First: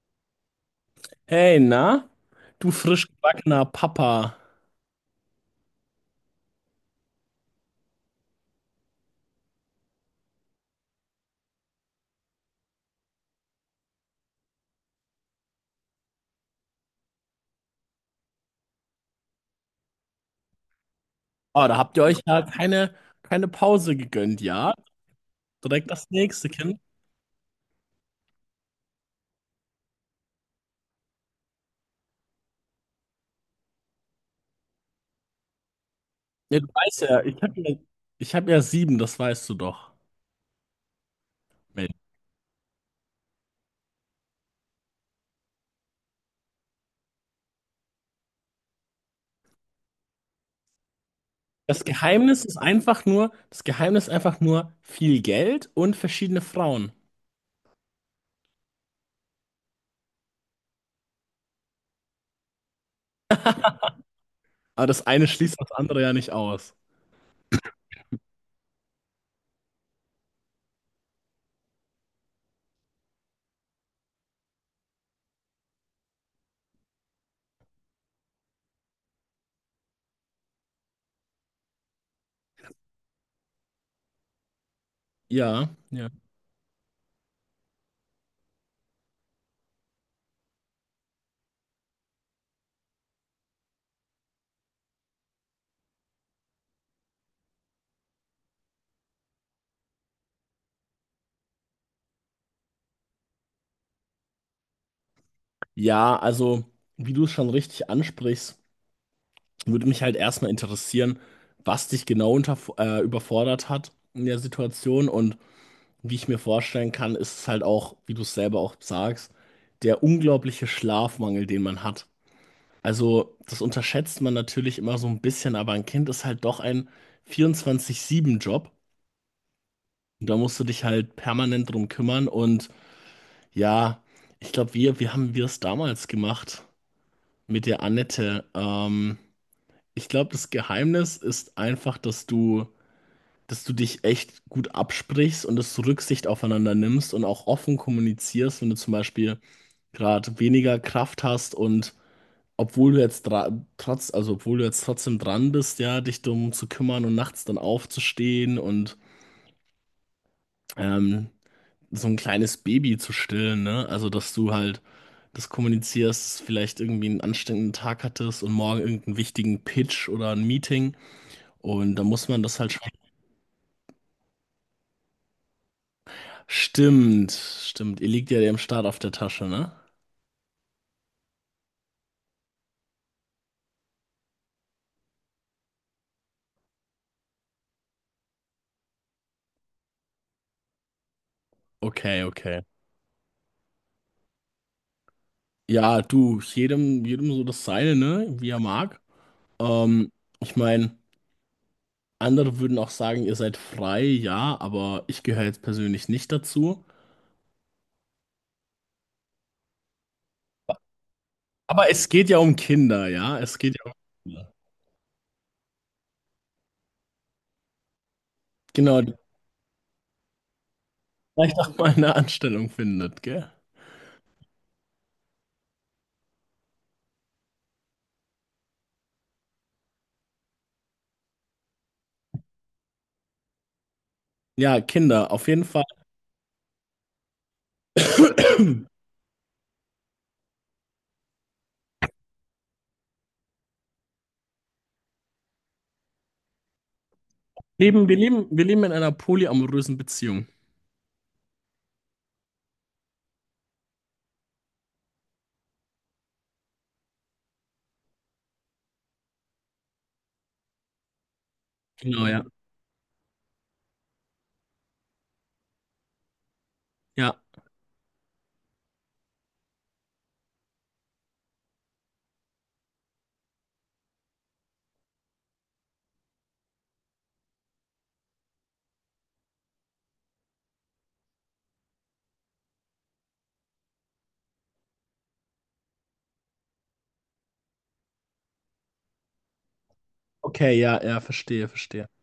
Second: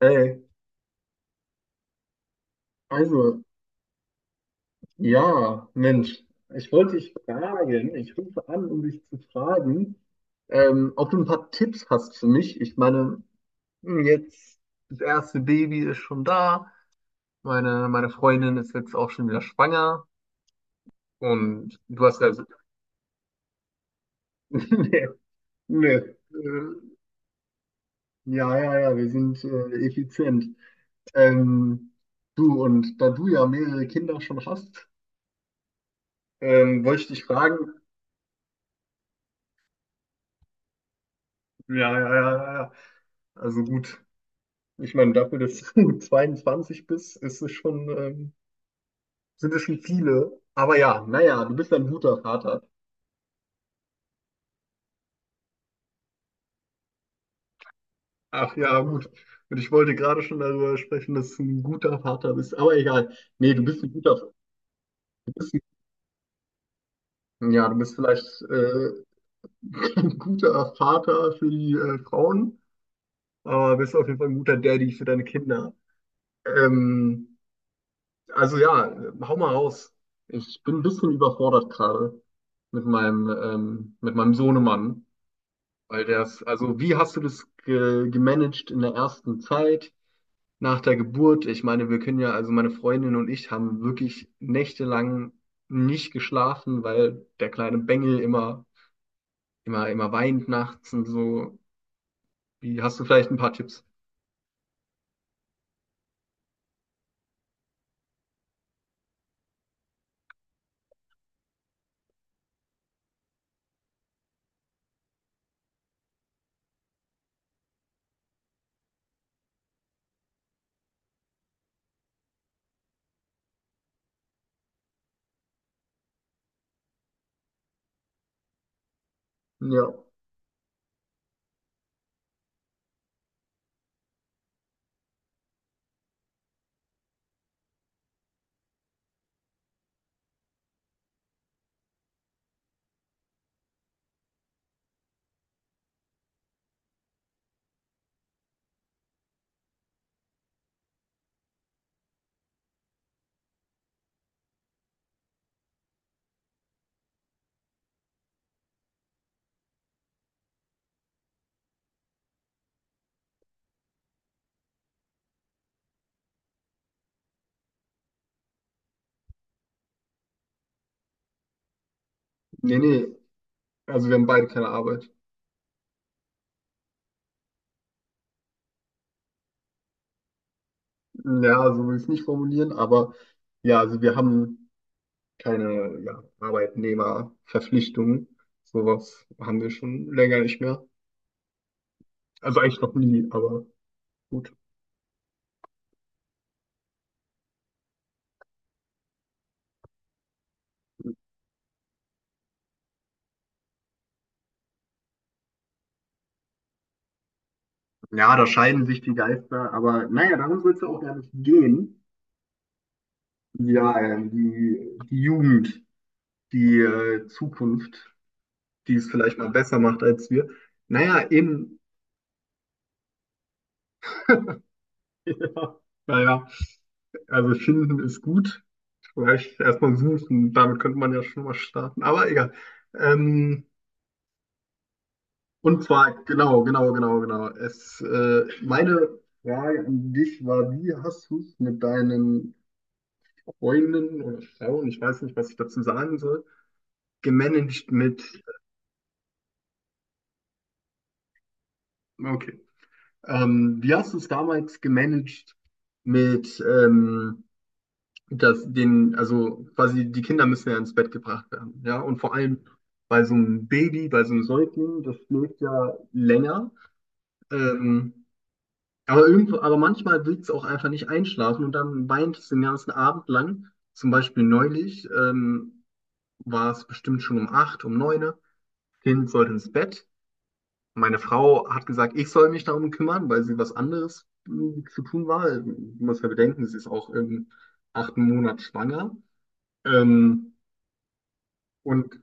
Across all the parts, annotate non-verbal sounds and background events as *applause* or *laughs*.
Hey, Hey, na? Du frisch also, gebackener Papa. ja, Mensch, ich rufe an, um dich zu fragen, ob du ein paar Tipps hast für mich. Ich meine, jetzt das erste Baby ist schon da, meine Freundin ist jetzt auch schon wieder schwanger Oh, da und habt ihr du euch hast ja keine Pause gegönnt, ja? *laughs* nee, Direkt nee, das äh, nächste Kind. ja, ja, ja, wir sind effizient. Ähm, Du, und da du ja mehrere Kinder schon hast, Ja, du weißt wollte ich ja, dich fragen. Ich hab ja sieben, das weißt du doch. Ja, Mensch. ja, ja, ja, ja. Also gut, ich meine, dafür, dass du *laughs* 22 bist, ist es schon, sind es schon viele. Aber ja, naja, du bist ein guter Vater. Das Geheimnis ist einfach nur viel Geld und verschiedene Frauen. Ach ja, gut. Und ich wollte gerade schon darüber sprechen, dass du ein guter Vater bist. Aber egal. Nee, du bist ein guter, Aber das eine du bist schließt das andere ja nicht aus. ein, ja, du bist vielleicht *laughs* ein guter Vater für die Frauen, aber bist auf jeden Fall ein guter Daddy für deine Kinder. Ähm, Also ja, hau mal raus. Ich bin ein bisschen überfordert gerade mit mit meinem Sohnemann, Ja, weil ja. der ist, also wie hast du das ge gemanagt in der ersten Zeit nach der Geburt? Ich meine, wir können ja, also meine Freundin und ich haben wirklich nächtelang nicht geschlafen, weil der kleine Bengel immer weint nachts und so. Wie, hast du vielleicht ein paar Tipps? Ja, also, wie du es schon richtig ansprichst. Würde mich halt erstmal interessieren, was dich genau überfordert hat in der Situation und wie ich mir vorstellen kann, ist es halt auch, wie du es selber auch sagst, der unglaubliche Schlafmangel, den man hat. Also, das unterschätzt man natürlich immer so ein bisschen, aber ein Kind ist halt doch ein 24/7 Job, Ja, und da musst du dich halt permanent drum kümmern. Und ja, ich glaube, wie haben wir es damals gemacht mit der Annette? Ich glaube, das Geheimnis ist einfach, dass du dich echt gut absprichst und dass du Rücksicht aufeinander nimmst und auch offen kommunizierst, wenn du zum Beispiel gerade weniger Kraft hast, und obwohl du jetzt also obwohl du jetzt trotzdem dran bist, ja, dich darum zu kümmern und nachts dann aufzustehen und ähm, so ein kleines Baby zu stillen, ne? Also dass du halt das kommunizierst, dass du vielleicht irgendwie einen anstrengenden Tag hattest und morgen irgendeinen wichtigen Pitch oder ein Meeting, und da muss man das nee, halt. nee. Also wir haben beide keine Arbeit. Stimmt, stimmt. Ihr liegt ja dem Staat auf der Tasche, ne? Ja, so will ich es nicht formulieren, aber ja, also wir haben keine, ja, Arbeitnehmerverpflichtungen. Sowas haben wir schon länger nicht mehr. Okay, Also okay. eigentlich noch nie, aber gut. Ja, du, jedem so das Seine, ne? Wie er mag. Ähm, ich meine, andere würden auch sagen, ihr seid frei, ja, aber ich gehöre jetzt persönlich nicht dazu. Ja, da scheiden sich die Geister, aber naja, darum soll es ja auch gar nicht Aber gehen. es geht ja um Kinder, ja? Es geht ja um Ja, Kinder. die Jugend, die Zukunft, die Genau, es die vielleicht mal besser macht als wir. Naja, vielleicht auch eben, mal eine Anstellung findet, gell? *laughs* ja, naja, also finden ist gut. Vielleicht erstmal suchen, damit könnte man ja schon mal starten, aber egal. Ähm, Ja, Kinder, auf jeden Fall. Und zwar, genau. Es, *coughs* meine Frage an dich war, wie hast du es mit deinen Freundinnen oder Frauen, ich weiß nicht, was ich dazu sagen soll, gemanagt mit. Wir leben in einer polyamorösen Beziehung. Okay, wie hast du es damals gemanagt mit, dass den, also quasi die Kinder müssen ja ins Bett gebracht werden, ja, und Genau, vor ja. allem bei so einem Baby, bei so einem Säugling, das schläft ja länger. Ja. Ähm, Aber, irgendwo, aber manchmal willst du auch einfach nicht einschlafen und dann weinst du den ganzen Abend lang. Zum Beispiel neulich war es bestimmt schon um 8, um 9. Kind sollte ins Bett. Meine Frau hat gesagt, ich soll mich darum kümmern, weil sie was anderes zu tun war. Du musst ja bedenken, sie ist auch im 8. Monat schwanger. Ähm, Okay, ja, ja, verstehe, verstehe. und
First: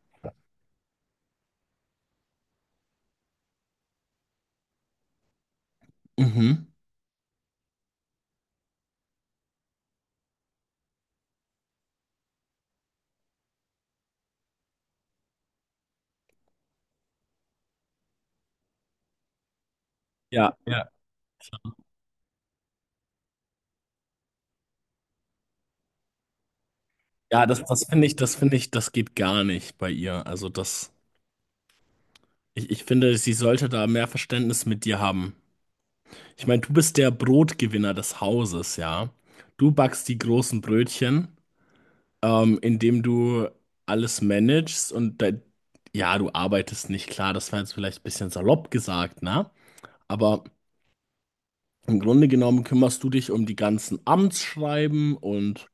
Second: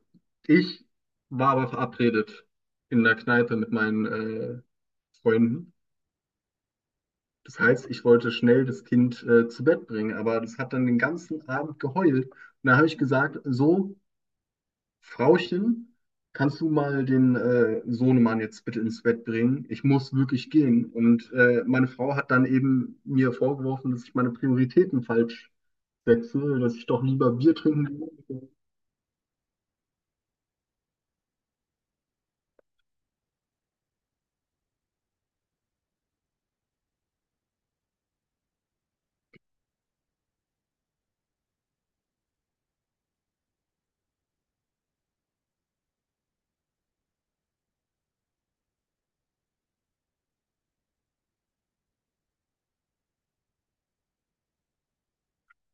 ich war aber verabredet in der Kneipe mit meinen Freunden. Mhm. Das heißt, ich wollte schnell das Kind zu Bett bringen, aber das hat dann den ganzen Abend geheult. Und da habe ich gesagt, so, Frauchen, kannst du mal den Sohnemann jetzt bitte ins Bett bringen? Ich muss wirklich Ja, gehen. ja. Und meine Frau hat dann eben mir vorgeworfen, dass ich meine Prioritäten falsch setze, dass ich doch lieber Ja, Bier das trinken finde will. Ich, das geht gar nicht bei ihr. Also das, ich finde, sie sollte da mehr Verständnis mit dir haben. Ich meine, du bist der Brotgewinner des Hauses, ja. Du backst die großen Brötchen, indem du alles managst und ja, du arbeitest nicht. Klar, das war jetzt vielleicht ein bisschen salopp gesagt, ne? Aber im Grunde genommen kümmerst du dich um die ganzen Amtsschreiben und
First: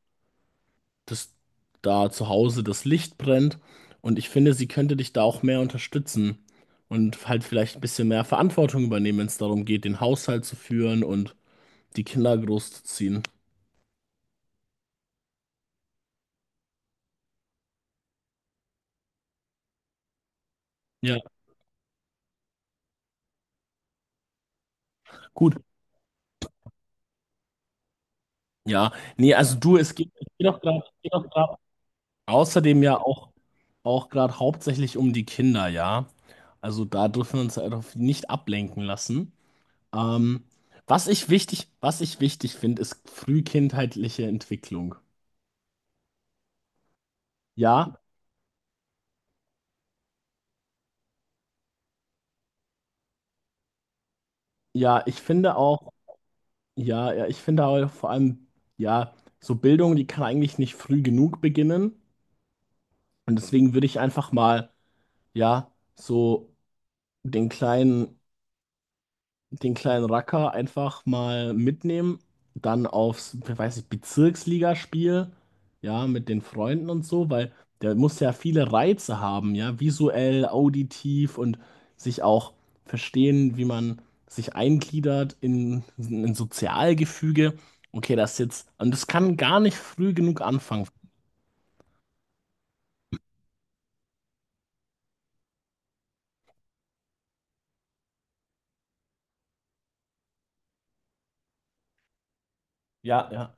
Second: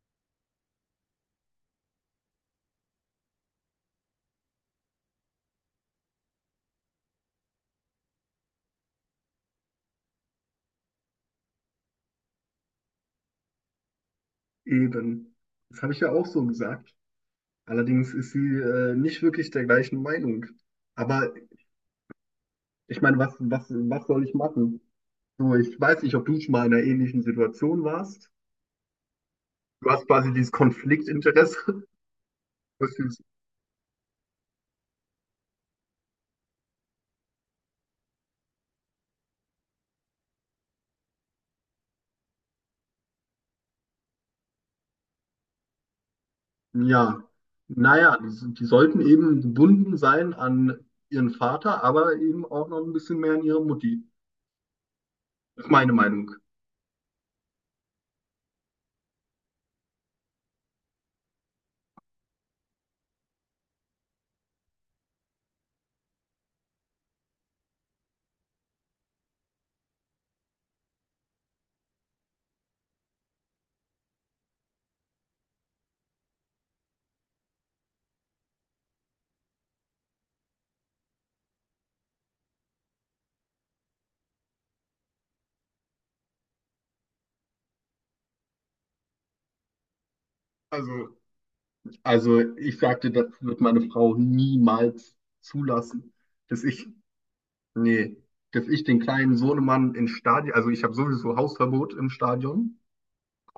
dass da zu Hause das Licht brennt. Und ich finde, sie könnte dich da auch mehr unterstützen und halt vielleicht ein bisschen mehr Verantwortung übernehmen, wenn es darum geht, den Haushalt zu führen und die Kinder großzuziehen. Eben. Das habe ich ja auch so gesagt. Allerdings ist sie nicht wirklich der gleichen Meinung. Ja, Aber ich meine, was soll ich machen? So, gut. ich weiß nicht, ob du schon mal in einer ähnlichen Situation warst. Ja, nee, also du, Du hast es quasi dieses geht auch gerade Konfliktinteresse. *laughs* außerdem Das ja ist, auch, auch gerade hauptsächlich um die Kinder, ja. Also da dürfen wir uns halt auch nicht ablenken lassen. Ähm, was ich wichtig finde, ist frühkindheitliche Entwicklung. ja, Ja, naja, die sollten eben gebunden sein an ihren Vater, aber eben auch noch ein bisschen mehr an ihre Mutti. Ja, ich finde Das ist auch, meine Meinung. ja, ja, ich finde auch vor allem, ja, so Bildung, die kann eigentlich nicht früh genug beginnen. Und deswegen würde ich einfach mal, ja, so den kleinen den kleinen Racker einfach mal mitnehmen, dann aufs, weiß ich, Bezirksligaspiel, ja, mit den Freunden und so, weil der muss ja viele Reize haben, ja, visuell, auditiv und sich auch verstehen, wie man sich eingliedert in ein Sozialgefüge. Okay, das jetzt, und das kann gar nicht früh genug anfangen. Also, also ich sagte, das wird meine Frau niemals zulassen, dass ich, nee, dass ich den kleinen Sohnemann ins Stadion, also ich habe sowieso Hausverbot im Stadion. Ja, ja.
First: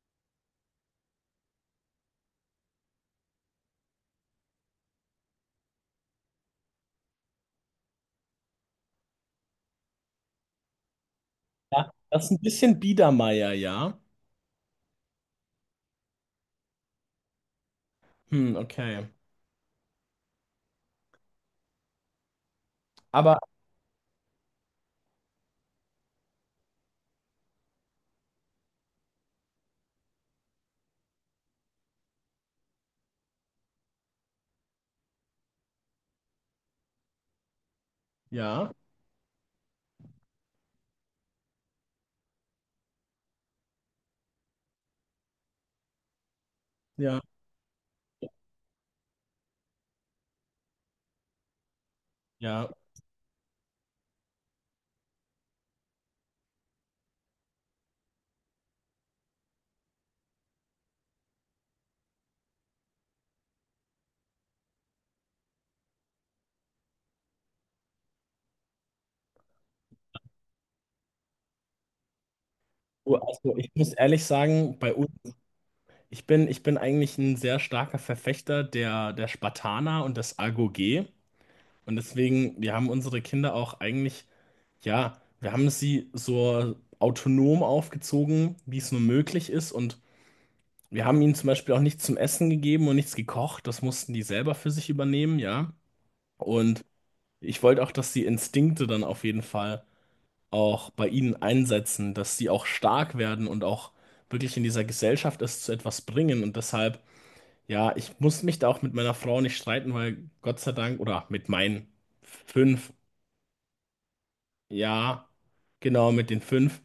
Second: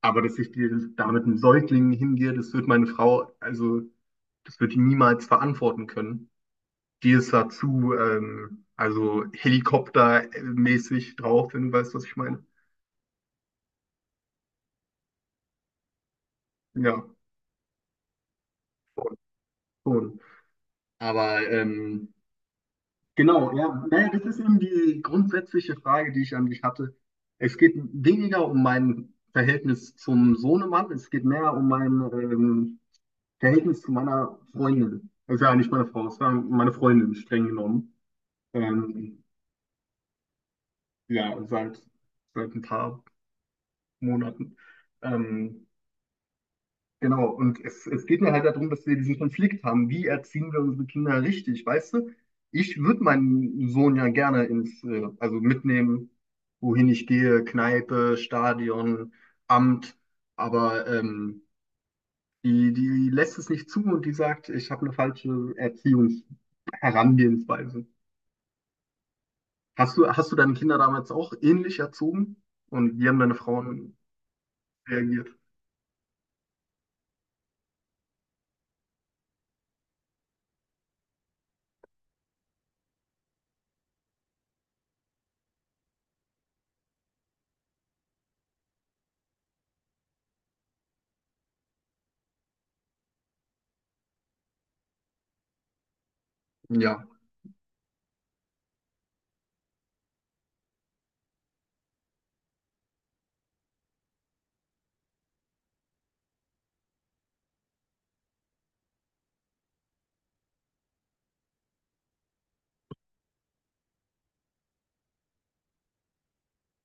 Aber dass ich dir da mit einem Säugling hingehe, das wird meine Frau, also das wird die niemals verantworten können. Die ist da zu, also helikoptermäßig drauf, wenn du Ja, weißt, was ich das ist ein meine. bisschen Biedermeier, ja. Ja, Hm, okay. schon. schon. Aber Aber genau, ja, naja, das ist eben die grundsätzliche Frage, die ich an dich hatte. Es geht weniger um mein Verhältnis zum Sohnemann, es geht mehr um mein Verhältnis zu meiner Freundin. Das ist ja eigentlich meine Frau, das war meine Freundin streng genommen. ja, Ähm, ja, seit ein paar Monaten. Ähm, ja, genau, und es geht mir halt darum, dass wir diesen Konflikt haben. Wie erziehen wir unsere Kinder richtig, weißt du? ja. Ich würde meinen Sohn ja gerne ins, also mitnehmen, wohin ich gehe, Kneipe, Stadion, Amt, aber die lässt es nicht zu und die sagt, ich habe eine falsche Erziehungsherangehensweise. Hast du deine Kinder damals auch ähnlich erzogen? Und wie Oh, haben deine also ich muss Frauen ehrlich sagen, bei uns, reagiert? Ich bin eigentlich ein sehr starker Verfechter der Spartaner und des AGOG. Und deswegen, wir haben unsere Kinder auch eigentlich, ja, wir haben sie so autonom aufgezogen, wie es nur möglich ist. Und wir haben ihnen zum Beispiel auch nichts zum Essen gegeben und nichts gekocht. Das mussten die selber für sich übernehmen, ja. Und Ja, ich wollte auch, dass die Instinkte dann auf jeden Fall auch bei ihnen einsetzen, dass die auch stark werden und auch wirklich in dieser Gesellschaft es zu etwas bringen. Und deshalb, ja, ich muss mich da auch mit meiner Frau nicht streiten, weil Gott sei Dank, oder mit meinen 5, ja, genau, mit den 5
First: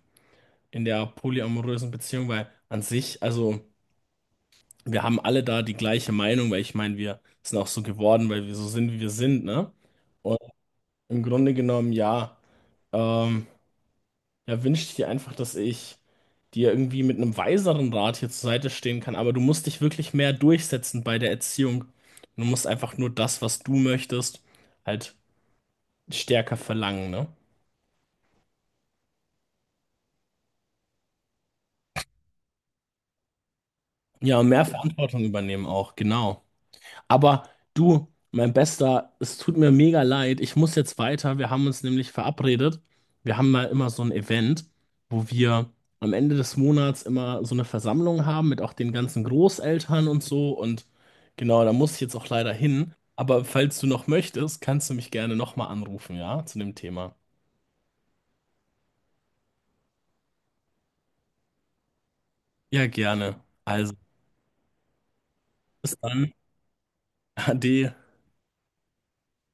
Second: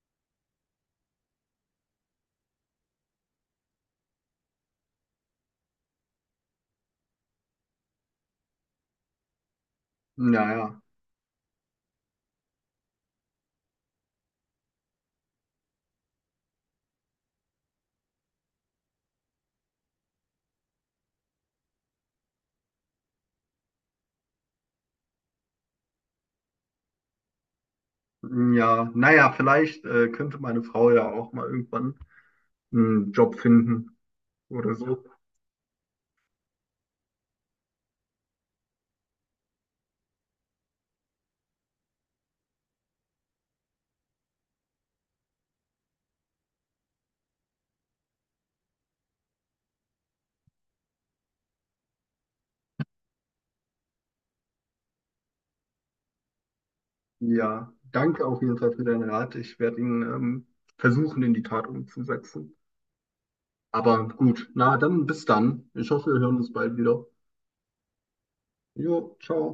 in der polyamorösen Beziehung, weil an sich, also wir haben alle da die gleiche Meinung, weil ich meine, wir sind auch so geworden, weil wir so sind, wie wir sind, ne? Und naja, im Grunde genommen, ja, ähm, ja, wünschte ich dir einfach, dass ich die ja irgendwie mit einem weiseren Rat hier zur Seite stehen kann, aber du musst dich wirklich mehr durchsetzen bei der Erziehung. Du musst einfach nur das, was du möchtest, halt stärker verlangen, ne? ja, naja, vielleicht könnte meine Frau ja auch mal irgendwann einen Job finden Ja, und mehr oder so. Verantwortung übernehmen auch, genau. Aber du, mein Bester, es tut mir mega leid. Ich muss jetzt weiter. Wir haben uns nämlich verabredet. Wir haben mal immer so ein Event, wo wir am Ende des Monats immer so eine Versammlung haben mit auch den ganzen Großeltern und so. Und genau, da muss ich jetzt auch leider hin. Aber falls du noch möchtest, kannst du mich gerne nochmal anrufen, ja, zu dem Thema. Ja, danke auf jeden Fall für deinen Rat. Ich werde ihn versuchen, in die Tat umzusetzen. Ja, gerne. Also, Aber gut, na dann bis dann. Ich bis hoffe, wir dann. hören uns bald wieder. *laughs* Ade. Jo, ciao.